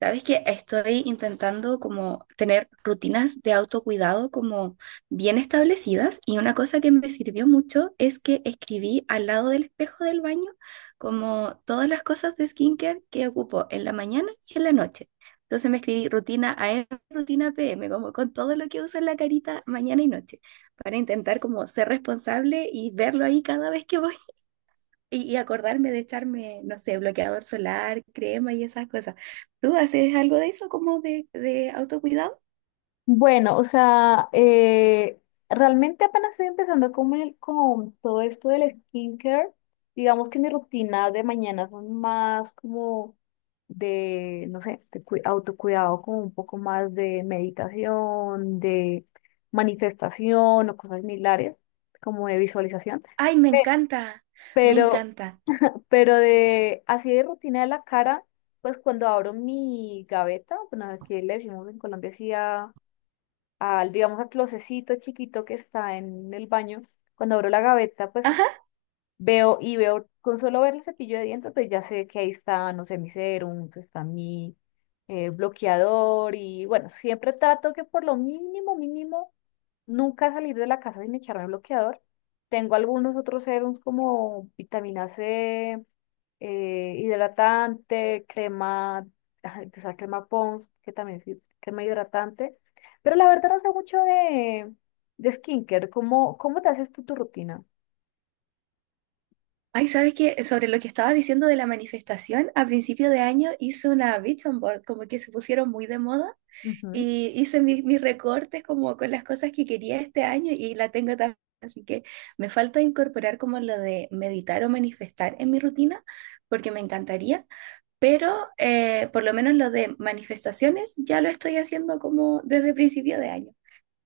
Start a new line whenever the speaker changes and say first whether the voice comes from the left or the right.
right: Sabes que estoy intentando como tener rutinas de autocuidado como bien establecidas y una cosa que me sirvió mucho es que escribí al lado del espejo del baño como todas las cosas de skincare que ocupo en la mañana y en la noche. Entonces me escribí rutina AM, rutina PM, como con todo lo que uso en la carita mañana y noche, para intentar como ser responsable y verlo ahí cada vez que voy. Y acordarme de echarme, no sé, bloqueador solar, crema y esas cosas. ¿Tú haces algo de eso como de, autocuidado?
left: Bueno, o sea, realmente apenas estoy empezando con todo esto del skincare. Digamos que mi rutina de mañana son más como de, no sé, autocuidado, como un poco más de meditación, de manifestación o cosas similares, como de visualización.
right: Ay, me
left: Pe-
right: encanta, me
left: Pero,
right: encanta.
left: pero de así de rutina de la cara, pues cuando abro mi gaveta, bueno, aquí le decimos en Colombia así al, digamos, al closecito chiquito que está en el baño, cuando abro la gaveta, pues
right: Ajá.
left: veo y veo, con solo ver el cepillo de dientes, pues ya sé que ahí está, no sé, mi serum, está mi bloqueador y bueno, siempre trato que por lo mínimo, mínimo, nunca salir de la casa sin echarme bloqueador. Tengo algunos otros serums como vitamina C, hidratante, crema, ay, o sea, crema Pons, que también sí, crema hidratante. Pero la verdad no sé mucho de skincare. ¿Cómo, cómo te haces tú tu rutina?
right: Ay, ¿sabes qué? Sobre lo que estabas diciendo de la manifestación, a principio de año hice una vision board, como que se pusieron muy de moda,
left: Ujú.
right: y hice mis recortes como con las cosas que quería este año y la tengo también. Así que me falta incorporar como lo de meditar o manifestar en mi rutina, porque me encantaría. Pero por lo menos lo de manifestaciones ya lo estoy haciendo como desde principio de año.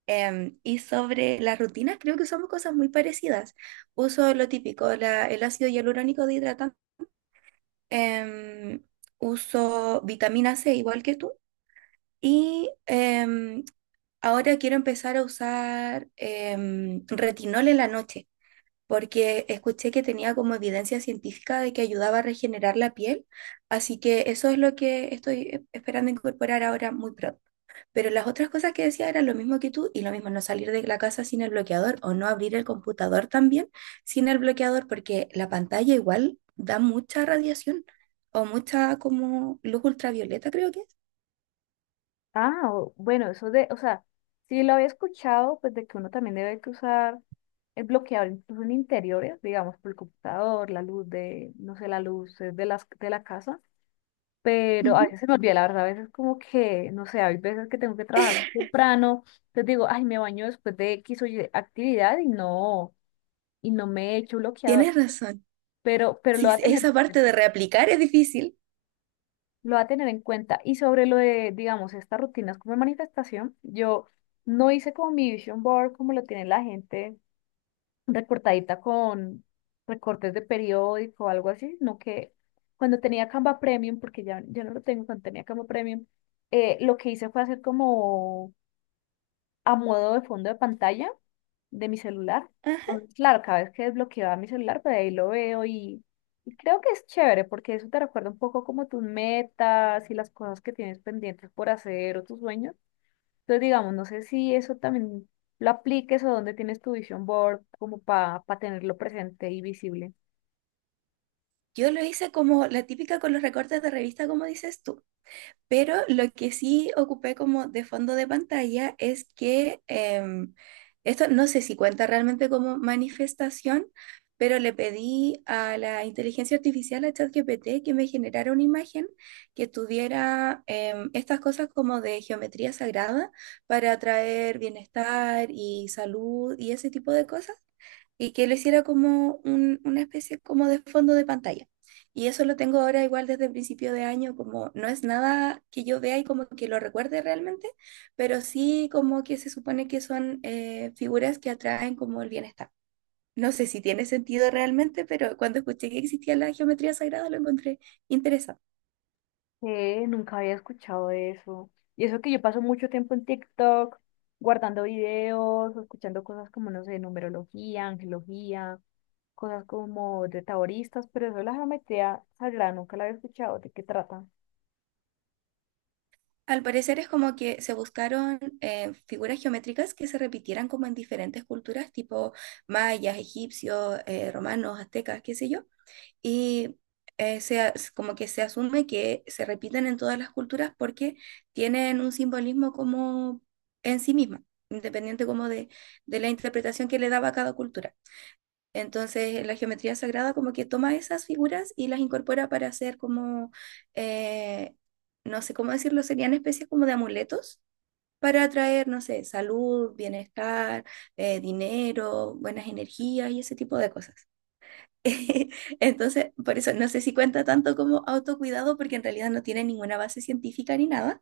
right: Y sobre las rutinas, creo que usamos cosas muy parecidas. Uso lo típico, el ácido hialurónico de hidratante. Em, Uso vitamina C, igual que tú. Y ahora quiero empezar a usar retinol en la noche porque escuché que tenía como evidencia científica de que ayudaba a regenerar la piel, así que eso es lo que estoy esperando incorporar ahora muy pronto. Pero las otras cosas que decía eran lo mismo que tú y lo mismo, no salir de la casa sin el bloqueador o no abrir el computador también sin el bloqueador, porque la pantalla igual da mucha radiación o mucha como luz ultravioleta, creo que es.
left: Ah, bueno, eso de, o sea, sí lo había escuchado, pues de que uno también debe que usar el bloqueador incluso en interiores, digamos, por el computador, la luz de, no sé, la luz de las, de la casa. Pero a
right: Ujú.
left: veces se me olvida, la verdad, a veces como que, no sé, hay veces que tengo que trabajar muy temprano, entonces digo, ay, me baño después de X o Y actividad y no me echo bloqueador,
right: Tienes razón.
left: pero lo
right: Sí,
left: va a tener
right: esa
left: en
right: parte de
left: cuenta,
right: reaplicar es difícil.
left: lo va a tener en cuenta. Y sobre lo de, digamos, estas rutinas como de manifestación, yo no hice como mi vision board como lo tiene la gente recortadita con recortes de periódico o algo así, sino que cuando tenía Canva Premium, porque ya no lo tengo, cuando tenía Canva Premium, lo que hice fue hacer como a modo de fondo de pantalla de mi celular.
right: Ah.
left: Entonces, claro, cada vez que desbloqueaba mi celular, pues ahí lo veo y creo que es chévere porque eso te recuerda un poco como tus metas y las cosas que tienes pendientes por hacer o tus sueños. Entonces, digamos, no sé si eso también lo apliques o dónde tienes tu vision board como para tenerlo presente y visible.
right: Yo lo hice como la típica con los recortes de revista, como dices tú, pero lo que sí ocupé como de fondo de pantalla es que esto no sé si cuenta realmente como manifestación, pero le pedí a la inteligencia artificial, a ChatGPT, que me generara una imagen que tuviera estas cosas como de geometría sagrada para atraer bienestar y salud y ese tipo de cosas y que lo hiciera como una especie como de fondo de pantalla. Y eso lo tengo ahora igual desde el principio de año, como no es nada que yo vea y como que lo recuerde realmente, pero sí como que se supone que son figuras que atraen como el bienestar. No sé si tiene sentido realmente, pero cuando escuché que existía la geometría sagrada lo encontré interesante.
left: Nunca había escuchado de eso. Y eso que yo paso mucho tiempo en TikTok, guardando videos, o escuchando cosas como, no sé, numerología, angelología, cosas como de taoristas, pero eso de la geometría sagrada nunca la había escuchado. ¿De qué trata?
right: Al parecer es como que se buscaron figuras geométricas que se repitieran como en diferentes culturas, tipo mayas, egipcios, romanos, aztecas, qué sé yo, y como que se asume que se repiten en todas las culturas porque tienen un simbolismo como en sí misma, independiente como de, la interpretación que le daba cada cultura. Entonces, la geometría sagrada como que toma esas figuras y las incorpora para hacer como, eh, no sé cómo decirlo, serían especies como de amuletos para atraer, no sé, salud, bienestar, dinero, buenas energías y ese tipo de cosas. Entonces, por eso no sé si cuenta tanto como autocuidado, porque en realidad no tiene ninguna base científica ni nada,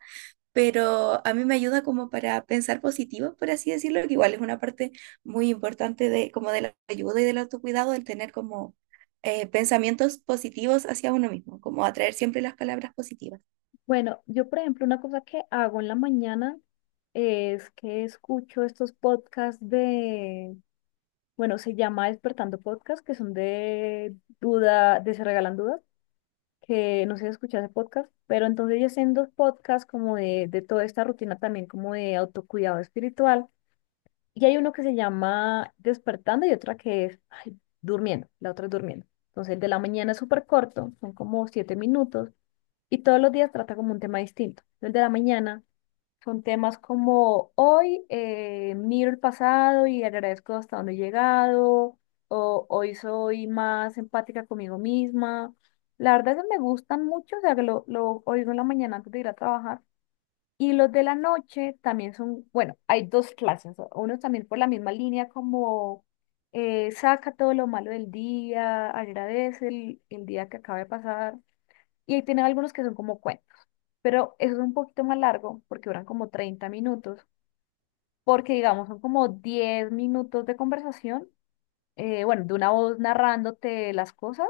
right: pero a mí me ayuda como para pensar positivo, por así decirlo, que igual es una parte muy importante de como de la ayuda y del autocuidado, el tener como pensamientos positivos hacia uno mismo, como atraer siempre las palabras positivas.
left: Bueno, yo, por ejemplo, una cosa que hago en la mañana es que escucho estos podcasts de bueno, se llama Despertando Podcast, que son de duda, de Se Regalan Dudas, que no sé si escuchaste podcast, pero entonces ellos hacen dos podcasts como de toda esta rutina también como de autocuidado espiritual. Y hay uno que se llama Despertando y otra que es ay, Durmiendo, la otra es Durmiendo. Entonces el de la mañana es súper corto, son como 7 minutos y todos los días trata como un tema distinto. El de la mañana son temas como hoy miro el pasado y agradezco hasta dónde he llegado, o hoy soy más empática conmigo misma. La verdad es que me gustan mucho, o sea, que lo oigo en la mañana antes de ir a trabajar. Y los de la noche también son, bueno, hay dos clases, unos también por la misma línea como saca todo lo malo del día, agradece el día que acaba de pasar. Y ahí tienen algunos que son como cuentos, pero eso es un poquito más largo porque duran como 30 minutos porque digamos son como 10 minutos de conversación, bueno, de una voz narrándote las cosas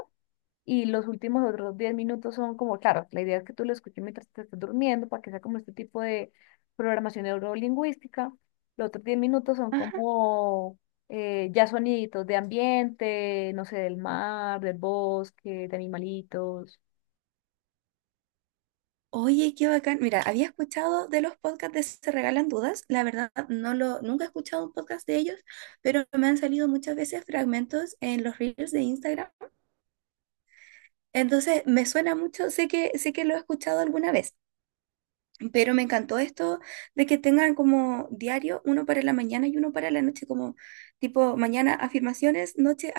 left: y los últimos otros 10 minutos son como, claro, la idea es que tú lo escuches mientras te estés durmiendo para que sea como este tipo de programación neurolingüística. Los otros 10 minutos son
right: Ah.
left: como ya soniditos de ambiente, no sé, del mar, del bosque, de animalitos.
right: Oye, qué bacán. Mira, había escuchado de los podcasts de Se Regalan Dudas. La verdad, nunca he escuchado un podcast de ellos, pero me han salido muchas veces fragmentos en los reels de Instagram. Entonces, me suena mucho, sé que, lo he escuchado alguna vez, pero me encantó esto de que tengan como diario uno para la mañana y uno para la noche, como tipo mañana afirmaciones, noche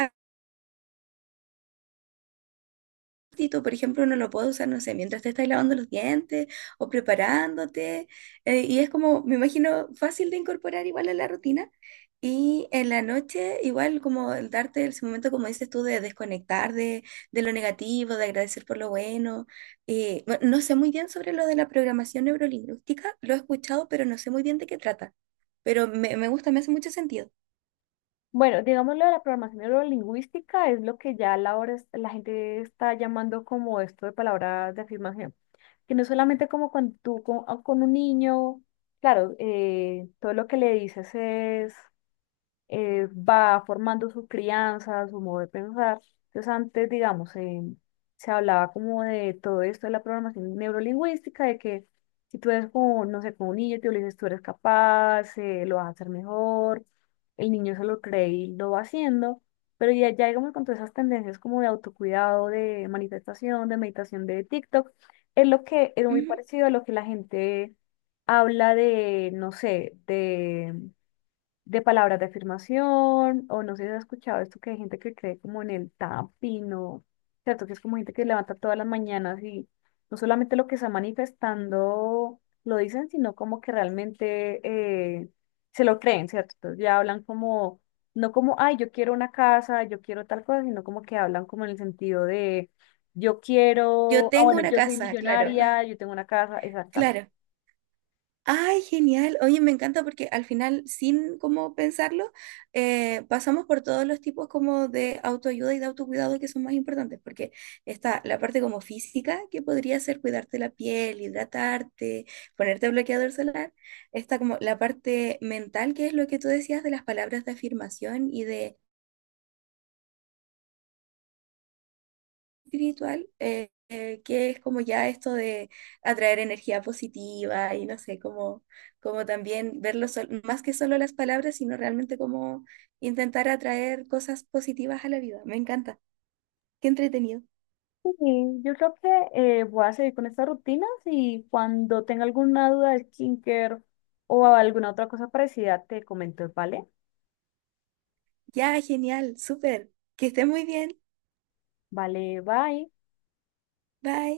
right: Tito, por ejemplo, uno lo puede usar, no sé, mientras te estás lavando los dientes o preparándote. Y es como, me imagino, fácil de incorporar igual a la rutina. Y en la noche, igual como el darte ese momento, como dices tú, de desconectar de, lo negativo, de agradecer por lo bueno. Bueno, no sé muy bien sobre lo de la programación neurolingüística, lo he escuchado, pero no sé muy bien de qué trata. Pero me gusta, me hace mucho sentido.
left: Bueno, digamos lo de la programación neurolingüística es lo que ya a la hora la gente está llamando como esto de palabras de afirmación. Que no solamente como con tú, con, o con un niño, claro, todo lo que le dices es va formando su crianza, su modo de pensar. Entonces antes, digamos, se hablaba como de todo esto de la programación neurolingüística, de que si tú eres como, no sé, como un niño, tú le dices, tú eres capaz, lo vas a hacer mejor, el niño se lo cree y lo va haciendo, pero ya digamos con todas esas tendencias como de autocuidado, de manifestación, de meditación de TikTok, es lo que es muy
right: Ujú.
left: parecido a lo que la gente habla de, no sé, de palabras de afirmación, o no sé si has escuchado esto que hay gente que cree como en el tapping, o cierto, que es como gente que levanta todas las mañanas y no solamente lo que está manifestando lo dicen, sino como que realmente eh, se lo creen, ¿cierto? Entonces ya hablan como, no como, ay, yo quiero una casa, yo quiero tal cosa, sino como que hablan como en el sentido de, yo
right: Yo
left: quiero, ah,
right: tengo
left: bueno,
right: una
left: yo soy
right: casa, claro,
left: millonaria, yo tengo una casa, exactamente.
right: claro. Ay, genial. Oye, me encanta porque al final, sin como pensarlo, pasamos por todos los tipos como de autoayuda y de autocuidado que son más importantes, porque está la parte como física, que podría ser cuidarte la piel, hidratarte, ponerte bloqueador solar. Está como la parte mental, que es lo que tú decías de las palabras de afirmación y de espiritual, que es como ya esto de atraer energía positiva y no sé, como, como también más que solo las palabras, sino realmente como intentar atraer cosas positivas a la vida. Me encanta. Qué entretenido.
left: Sí, yo creo que voy a seguir con estas rutinas y cuando tenga alguna duda de skincare o alguna otra cosa parecida te comento, ¿vale?
right: Ya, genial, súper. Que esté muy bien.
left: Vale, bye.
right: Bye.